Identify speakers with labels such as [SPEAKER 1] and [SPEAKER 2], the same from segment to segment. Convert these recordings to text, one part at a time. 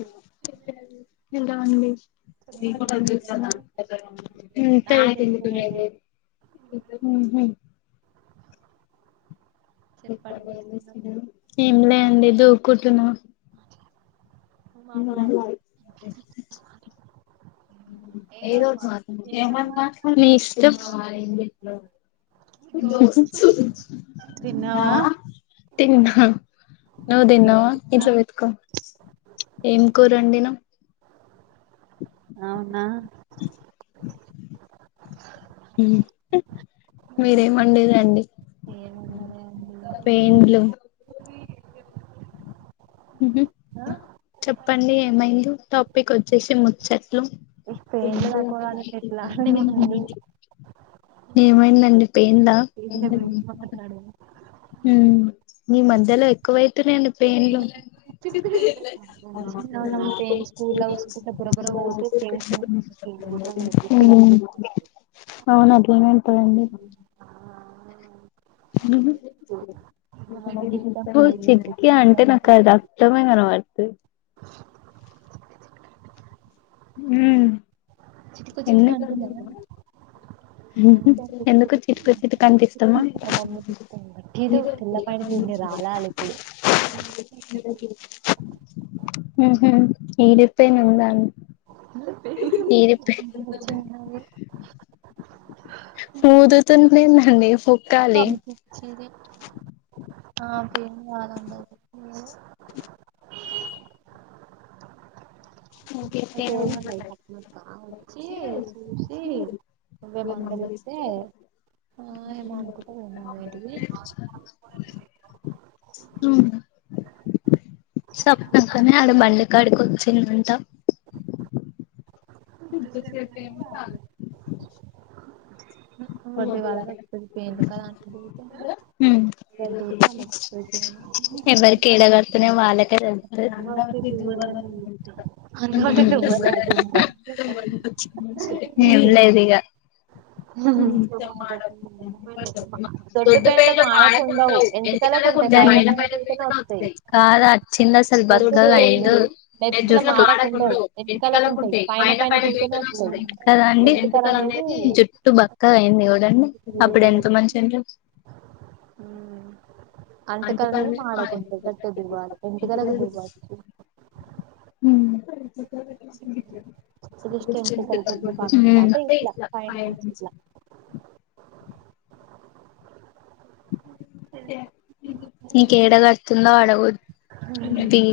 [SPEAKER 1] ఓకేనే
[SPEAKER 2] మీరు రాండి
[SPEAKER 1] చేస్తున్నారు
[SPEAKER 2] [unintelligible] ఇంతా యాడ
[SPEAKER 1] నాకెందుకునే
[SPEAKER 2] కొనుక్కున్నావు
[SPEAKER 1] లేదు
[SPEAKER 2] ఉహు
[SPEAKER 1] చెప్పండి ఏం చేస్తున్నారు
[SPEAKER 2] ఏం లే అండి దూవుకుంటున్నా [inaudible]
[SPEAKER 1] మాట్లాడు ఏదో ఒకటి మాట్లా ఏమమ్మా
[SPEAKER 2] మీ ఇష్టం
[SPEAKER 1] తిన్నావా దోస్ తిన్నావా
[SPEAKER 2] తిన్నా నువ్వు
[SPEAKER 1] ఏం
[SPEAKER 2] తిన్నావా ఇట్లా వెతుకో ఏం కూర వండినావు
[SPEAKER 1] అవునా
[SPEAKER 2] మీరు ఏం వండిర్రు అండి
[SPEAKER 1] ఏమున్నదే అండి
[SPEAKER 2] ఏం లే
[SPEAKER 1] ఆ
[SPEAKER 2] చెప్పండి ఏమైందొ టాపిక్ వచ్చేసి ముచ్చ
[SPEAKER 1] ఈ పేర్లు
[SPEAKER 2] ఏందో ఆ పిల్ల
[SPEAKER 1] తక్కువడానికి ఎట్లా
[SPEAKER 2] ఇట్లిట్లా
[SPEAKER 1] అండి మందు
[SPEAKER 2] [unintelligible] ఏమైందండి పొయింద
[SPEAKER 1] ఇంటి గురించి మాట్లాడు
[SPEAKER 2] మ్మ్ మీ మధ్యలో ఎక్కువైతున్నాను పెన్లు అవున
[SPEAKER 1] చిన్నగా ఉన్నప్పుడు పేర్లు స్కూల్లో కూసుంటే బుర్ర బుర్ర పోతే ఫ్రెండ్స్ పేర్లు కొట్టడం ఎట్లా పేర్లు
[SPEAKER 2] హ్మ్
[SPEAKER 1] కొట్టడం
[SPEAKER 2] అవును అట్లానే ఉంటాది అండి ఉహు
[SPEAKER 1] కొంతమందికి ఇష్టం
[SPEAKER 2] నువ్వు
[SPEAKER 1] పేర్లు అంటే
[SPEAKER 2] చెట్లా
[SPEAKER 1] చిటికు
[SPEAKER 2] అంటే
[SPEAKER 1] అని
[SPEAKER 2] నాకు
[SPEAKER 1] ఇష్టం
[SPEAKER 2] అది అర్థమే కాలే నాకి మ్మ్
[SPEAKER 1] చిటుకు చిటుకు
[SPEAKER 2] ఎందుకండి
[SPEAKER 1] అంటున్నారా మా
[SPEAKER 2] [unintelligible] ఎందుకొ చెప్పబుద్ది కాదనిపిస్తున్న
[SPEAKER 1] మమ్మీ తిడుతుంది వట్టిదు తెల్ల పాయింట్ ఇన్ని రాలాలి ఇప్పుడు
[SPEAKER 2] [inaudible] ఆహ ఇది ప్యా
[SPEAKER 1] చిన్నది
[SPEAKER 2] పూవ్వు తెత్తండా [unintelligible] పో
[SPEAKER 1] కనిపిచ్చెది నాకు ఏం కాదండి నిను
[SPEAKER 2] ఇంకేంటి
[SPEAKER 1] అయితే ఏమన్నది సప్నక్క వచ్చి చూసి
[SPEAKER 2] మీరు
[SPEAKER 1] నువ్వే
[SPEAKER 2] నెంబర్
[SPEAKER 1] మందలిస్తే
[SPEAKER 2] ఇస్తే
[SPEAKER 1] ఆ ఏమో అనుకుంట పోయిందన్నది ఏంటిది
[SPEAKER 2] [unintelligible] చెప్నగానే ఆడ బండికాడికి వచ్చింది ఎంతసేపు ఏముంది ఆ
[SPEAKER 1] వర్డ వా హ పేట్ క
[SPEAKER 2] ఉమ్
[SPEAKER 1] [unintelligible]
[SPEAKER 2] ఎవరికి ఏడ కర్తన్నయో వాళ్ళకే తెలుసు రా ఇదివ
[SPEAKER 1] అలవాటే అవ్వలే అది ఇంకా
[SPEAKER 2] [unintelligible] ఏం లేదు ఇగ డ దొడ్డు
[SPEAKER 1] పెన్లు
[SPEAKER 2] పేలు మాడకు
[SPEAKER 1] మాడకుండవు
[SPEAKER 2] ఉండవు ఎందుక
[SPEAKER 1] ఎంటికలకు ఉంటాయి పైన పైన దూతనే వస్తాయి
[SPEAKER 2] కాదు వచ్చిండు అసలు
[SPEAKER 1] దొడ్డు
[SPEAKER 2] బక్కగా
[SPEAKER 1] పేన్లు
[SPEAKER 2] అయ్యిండు
[SPEAKER 1] నెత్తిల మాడకుండవు
[SPEAKER 2] ఆడకుండు ఎంటికలకు
[SPEAKER 1] ఉంటాయి
[SPEAKER 2] ఉంటే పైన పైన
[SPEAKER 1] దూతనే
[SPEAKER 2] దుకలు
[SPEAKER 1] వస్తాయి
[SPEAKER 2] వస్త కదండి ఎంటికలు అనేది చు జుట్టు బక్కాగా అయింది చూడండి అప్పుడు ఎంత మంచిగా ఉండే
[SPEAKER 1] ఉ అంటుకలు అనేది మాడకుంటయి గట్టిగా దువ్వాలి ఎంటికలకు దువ్వచ్చు జస్ట్
[SPEAKER 2] ఉమ్
[SPEAKER 1] ఎంటికలు గుండు కానకుండా అంటే ఇట్లా పైనుంచి
[SPEAKER 2] ఉ నీకేడ గర్తుందో అడ
[SPEAKER 1] ఇట్లా
[SPEAKER 2] తీయి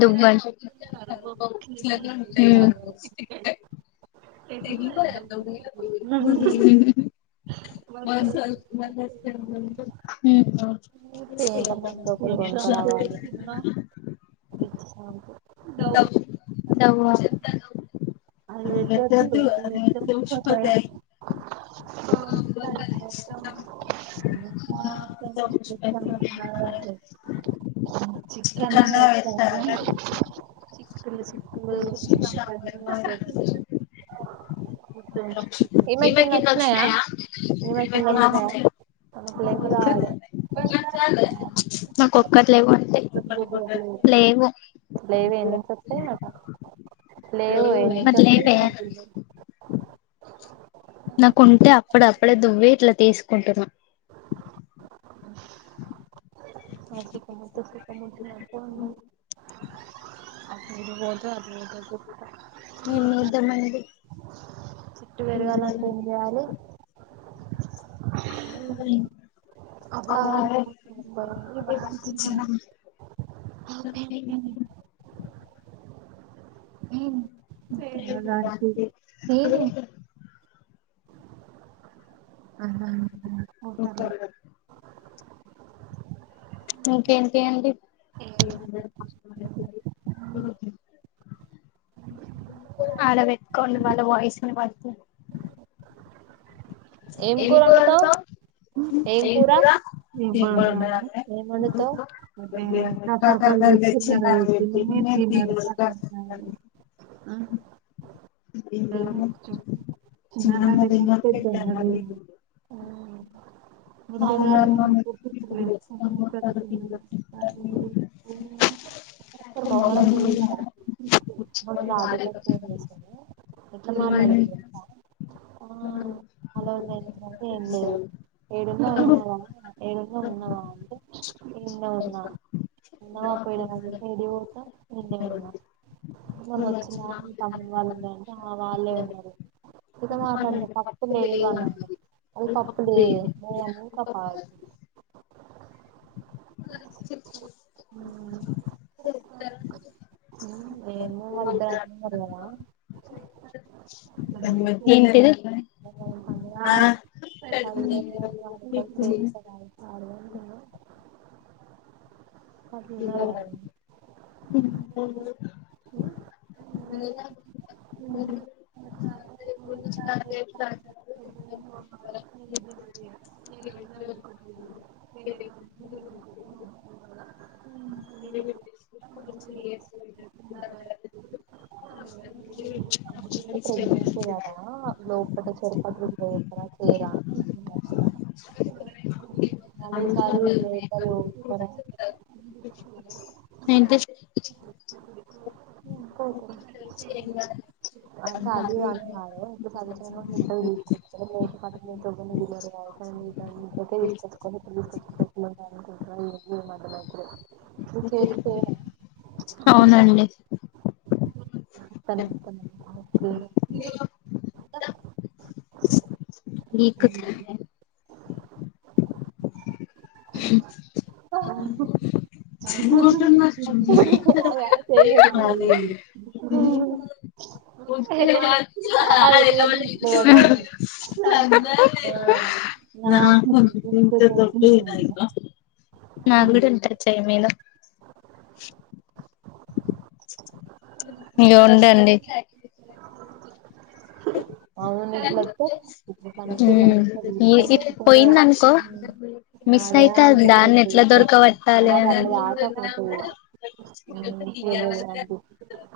[SPEAKER 2] దువ్వను ఆ ఉం ఉహూ
[SPEAKER 1] పేర్ల మందు ఒకటి కొనుకరావాలి పిచ్చి
[SPEAKER 2] ఆ
[SPEAKER 1] షాంపూ
[SPEAKER 2] తవ అదితే అదు అది ఎంటికలు ఊషిపోతయి అ ఆ వేసార శీషము
[SPEAKER 1] ఇమకిచ్చిన అది మటిన్నాకు రాడు [unintelligible]
[SPEAKER 2] మాకోక్కటి లేవు అంటే లేవు
[SPEAKER 1] లేవు ఏనుంచి అత్తాయి
[SPEAKER 2] లేవు
[SPEAKER 1] తెల్వదు
[SPEAKER 2] నాకుంటే అప్పుడు అప్పుడే దువ్వే ఇట్లా తీసుకుంటున్నాం
[SPEAKER 1] ఎప్పుడూ ఉండది పోతే అటు పోతే చెప్తా
[SPEAKER 2] ఏ చేద్దాం మనేది
[SPEAKER 1] చెట్టు పెరగాలంటే ఏం చేయాలి
[SPEAKER 2] అ అ అదేచ్చ అ
[SPEAKER 1] చిన్నదానికి నేను ఆహా. కూరలు
[SPEAKER 2] సర [unintelligible] ఇంకేంటి అండి ఇంకేం లేదు మామూలే లైఫ్ నువ్వే చెప్పు అలా పెట్టుకోండి వాళ్ళ వాయిస్ వినపడుతుంది
[SPEAKER 1] ఏం కూర వండుతావ్ ఏం కూర ఏం వండాలి ఏం వండుతావ్ అదే కాకరకాయలు తెచ్చిండ్రు ఆడపెట్టిండ్రు తిననే తిన్నారు కాకరకాయలు ఆ ఏమో చెప్పు తిననే తినరు [unintelligible] [unintelligible] మొహరం పోయిన్నారా మొన్న రాధిక ఫోన్ చేసింది ఎట్లా మాట్లాడింది ఈ అక్క
[SPEAKER 2] ఆ
[SPEAKER 1] అలోజ అవుతుందంటే ఏం లేవు ఆ ఉన్నవా ఏడన్నా ఉన్నావా అంటే ఈడనే ఉన్నా ఉన్నావా పోయినావా ఏడికి పోతా ఈడ్నే ఉన్న మొన్న వచ్చినా మీ తమ్ముని వాళ్ళు ఉండంటే ఆ వాళ్ళే ఉన్నారు ఇట్లా మాట్లాడిన తప్పు లేదనింది అది తప్పు లేదే అ ఇంకా పాది
[SPEAKER 2] [inaudible]
[SPEAKER 1] నేను అళద్ద రాత్ర కర్గాాల
[SPEAKER 2] ఏంటిది
[SPEAKER 1] [unintelligible]
[SPEAKER 2] తిందాం రండి ఉ కని [inaudible] [inaudible]
[SPEAKER 1] [inaudible]
[SPEAKER 2] [inaudible] [inaudible]
[SPEAKER 1] ఎప్పటినుంచి చెయ్యకురా చేయరా అని చెప్పిన మళ ఈ సారి ఇలేనీతార
[SPEAKER 2] సైంటిస్ట్
[SPEAKER 1] ఉ పోకు అంటే అది పానే వాదు ఉకే సదిచ్ ఇడ్లు తీసుకొచ్చ లేక పాటు మీ చ తీసుకొచ్చుకని తీసుకొచ్చ [unintelligible] నీ చేతికి ఏమి
[SPEAKER 2] అవునండి
[SPEAKER 1] కనిపిస్తుందా నీకి నొప్పి
[SPEAKER 2] నీకు శ్రమే ఉ
[SPEAKER 1] హహో యాడ చేయలేదు ఉ
[SPEAKER 2] [inaudible]
[SPEAKER 1] పడితే ఇట్ల పడుతుంది
[SPEAKER 2] నాకు ఉంది
[SPEAKER 1] గుంత
[SPEAKER 2] దీంతో
[SPEAKER 1] దద్దుంది దానిలో
[SPEAKER 2] నా కూడా ఉంటారు టచ్ య మీను ఇగో ఉండండి [inaudible]
[SPEAKER 1] అవును ఇట్ల క
[SPEAKER 2] మ్మ్ మీస్ అయితే దాన్ని ఎట్లా దొరకా వట్టాల
[SPEAKER 1] అట్లా
[SPEAKER 2] అన్
[SPEAKER 1] [unintelligible]
[SPEAKER 2] తీయ
[SPEAKER 1] అనిపి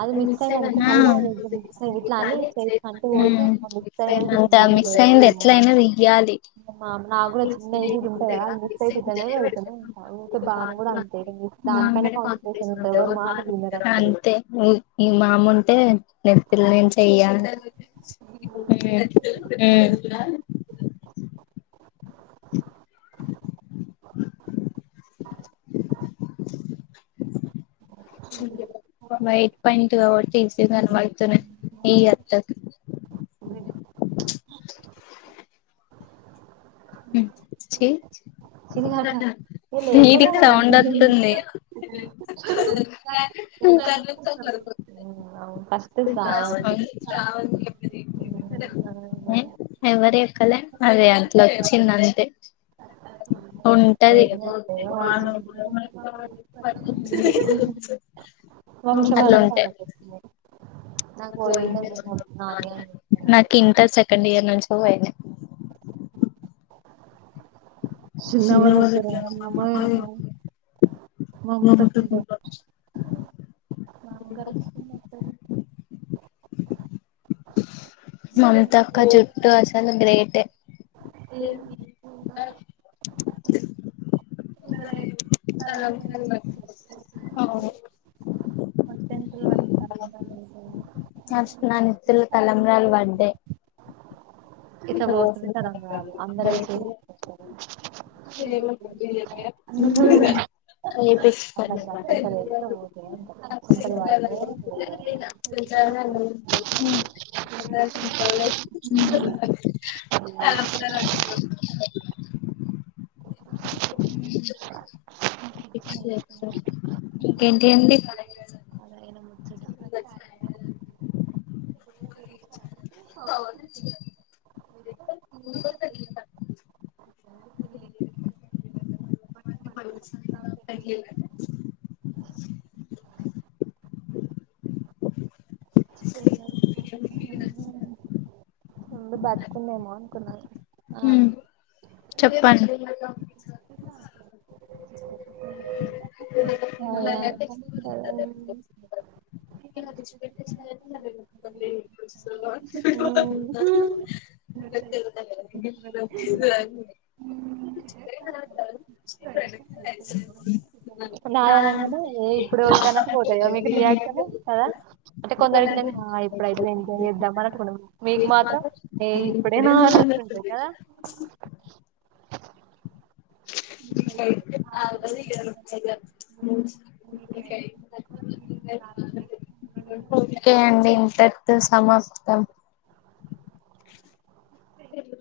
[SPEAKER 1] అది
[SPEAKER 2] నేను
[SPEAKER 1] మిక్స్
[SPEAKER 2] మిస్
[SPEAKER 1] అయింది అనుకో
[SPEAKER 2] [unintelligible] ఆ
[SPEAKER 1] మళ్ళా మిక్స్ అయి ఇట్లా అని చేసి అంటే పోతే మిక్స్ అయిందని
[SPEAKER 2] హు అంత
[SPEAKER 1] కొంచెం
[SPEAKER 2] మిక్స్
[SPEAKER 1] అయితే
[SPEAKER 2] అయింది ఎట్ల అయిన తీయ్యాలి
[SPEAKER 1] మా నాకు కూడా చిన్న ఇది ఇది ఉంటది కదా అది మిక్స్ అయితే ఇట్లనే పెడుతూనే ఉంటా ఊకే
[SPEAKER 2] మాంట బా
[SPEAKER 1] బాను కూడా అంతే ఇక దానిపైన
[SPEAKER 2] మానే పా
[SPEAKER 1] కాన్సన్ట్రేషన్
[SPEAKER 2] పసులు
[SPEAKER 1] ఉంటది ఎవరి
[SPEAKER 2] ఉంట
[SPEAKER 1] మాట వినరు అప్పుడు
[SPEAKER 2] అంతే ఈ మామంటే నెప్ప నను చెయా
[SPEAKER 1] ఉమ్.
[SPEAKER 2] ఊ [inaudible] [inaudible] నైట్ పాయింట్ తీస మతునే ఈ అత్త
[SPEAKER 1] అ
[SPEAKER 2] ఉ ఛీ
[SPEAKER 1] చిన్నట ఇగ లేకుండా
[SPEAKER 2] ఇది
[SPEAKER 1] మనం
[SPEAKER 2] సౌండ్
[SPEAKER 1] ఉంటుంది.
[SPEAKER 2] వత్తుంది కలుర ఫ
[SPEAKER 1] ఉమ్, అవును ఫస్ట్ రావాలి
[SPEAKER 2] ట్రావ
[SPEAKER 1] ఉమ్, అవును.
[SPEAKER 2] ఎవరే కలే అదే అట్ల వచ్చింది అంతే ఉంటది [inaudible] అట్లా
[SPEAKER 1] వంశహారం
[SPEAKER 2] ఉంటాయి
[SPEAKER 1] మనకు నాకు పోయి ఉండే మొన్న నాని అని చెప్పింది
[SPEAKER 2] నాకు ఇంకా సెకండ్ ఇయర్ నుంచి పోయింది
[SPEAKER 1] చిన్నవ్వ దగ్గర నమ [unintelligible] మమత మాంగరి
[SPEAKER 2] మమతక్క జుట్టు అసలు గ్రేటే రే చాల
[SPEAKER 1] ఫస్ట్ టెన్త్లో వాడికి తలుతారు
[SPEAKER 2] ఫస్ట్ నా నెత్తిన తలంబ్రాలు పడ్డాయ్ ఎంత
[SPEAKER 1] ఇట్లా
[SPEAKER 2] కో
[SPEAKER 1] పోతుంది తరం రాదు అందరు
[SPEAKER 2] అ
[SPEAKER 1] వేసి వస్తారు
[SPEAKER 2] అ ఉ అ
[SPEAKER 1] అందరికి
[SPEAKER 2] అంట
[SPEAKER 1] అక్షంతలు
[SPEAKER 2] ఎ
[SPEAKER 1] వేస్తే పోతే అంటారు
[SPEAKER 2] అ
[SPEAKER 1] అక్షంతలు వాడితే పోతే
[SPEAKER 2] ఇంకేంటి అండి
[SPEAKER 1] తిన్న
[SPEAKER 2] కాలేజ్లో ఒక తిన్నా బస ప
[SPEAKER 1] ముందు బ్రతుకుందేమో అనుకున్నారు
[SPEAKER 2] మ్ చెప్పండి
[SPEAKER 1] అదే అనుకుంటారు
[SPEAKER 2] పెట్ట ప్ర
[SPEAKER 1] నాదనంగానే
[SPEAKER 2] ధారణంగా
[SPEAKER 1] ఏ ఇప్పుడు
[SPEAKER 2] ఇప్పుడ
[SPEAKER 1] వద్దన్నట్టు పోతది కదా మీకు రియాక్షన్ కదా అంటే కొందరికి ఇప్పుడైతే ఎంజాయ్ చేద్దాం అని అనుకుంటాం మీకు
[SPEAKER 2] ఇది మాత్రం
[SPEAKER 1] ఏ
[SPEAKER 2] ఎప్పుడ
[SPEAKER 1] ఇప్పుడేనా అన్నట్టు
[SPEAKER 2] అన్నంది
[SPEAKER 1] ఉంటది కదా
[SPEAKER 2] ైది ఓకే అండి ఇంతటితో సమాప్తం స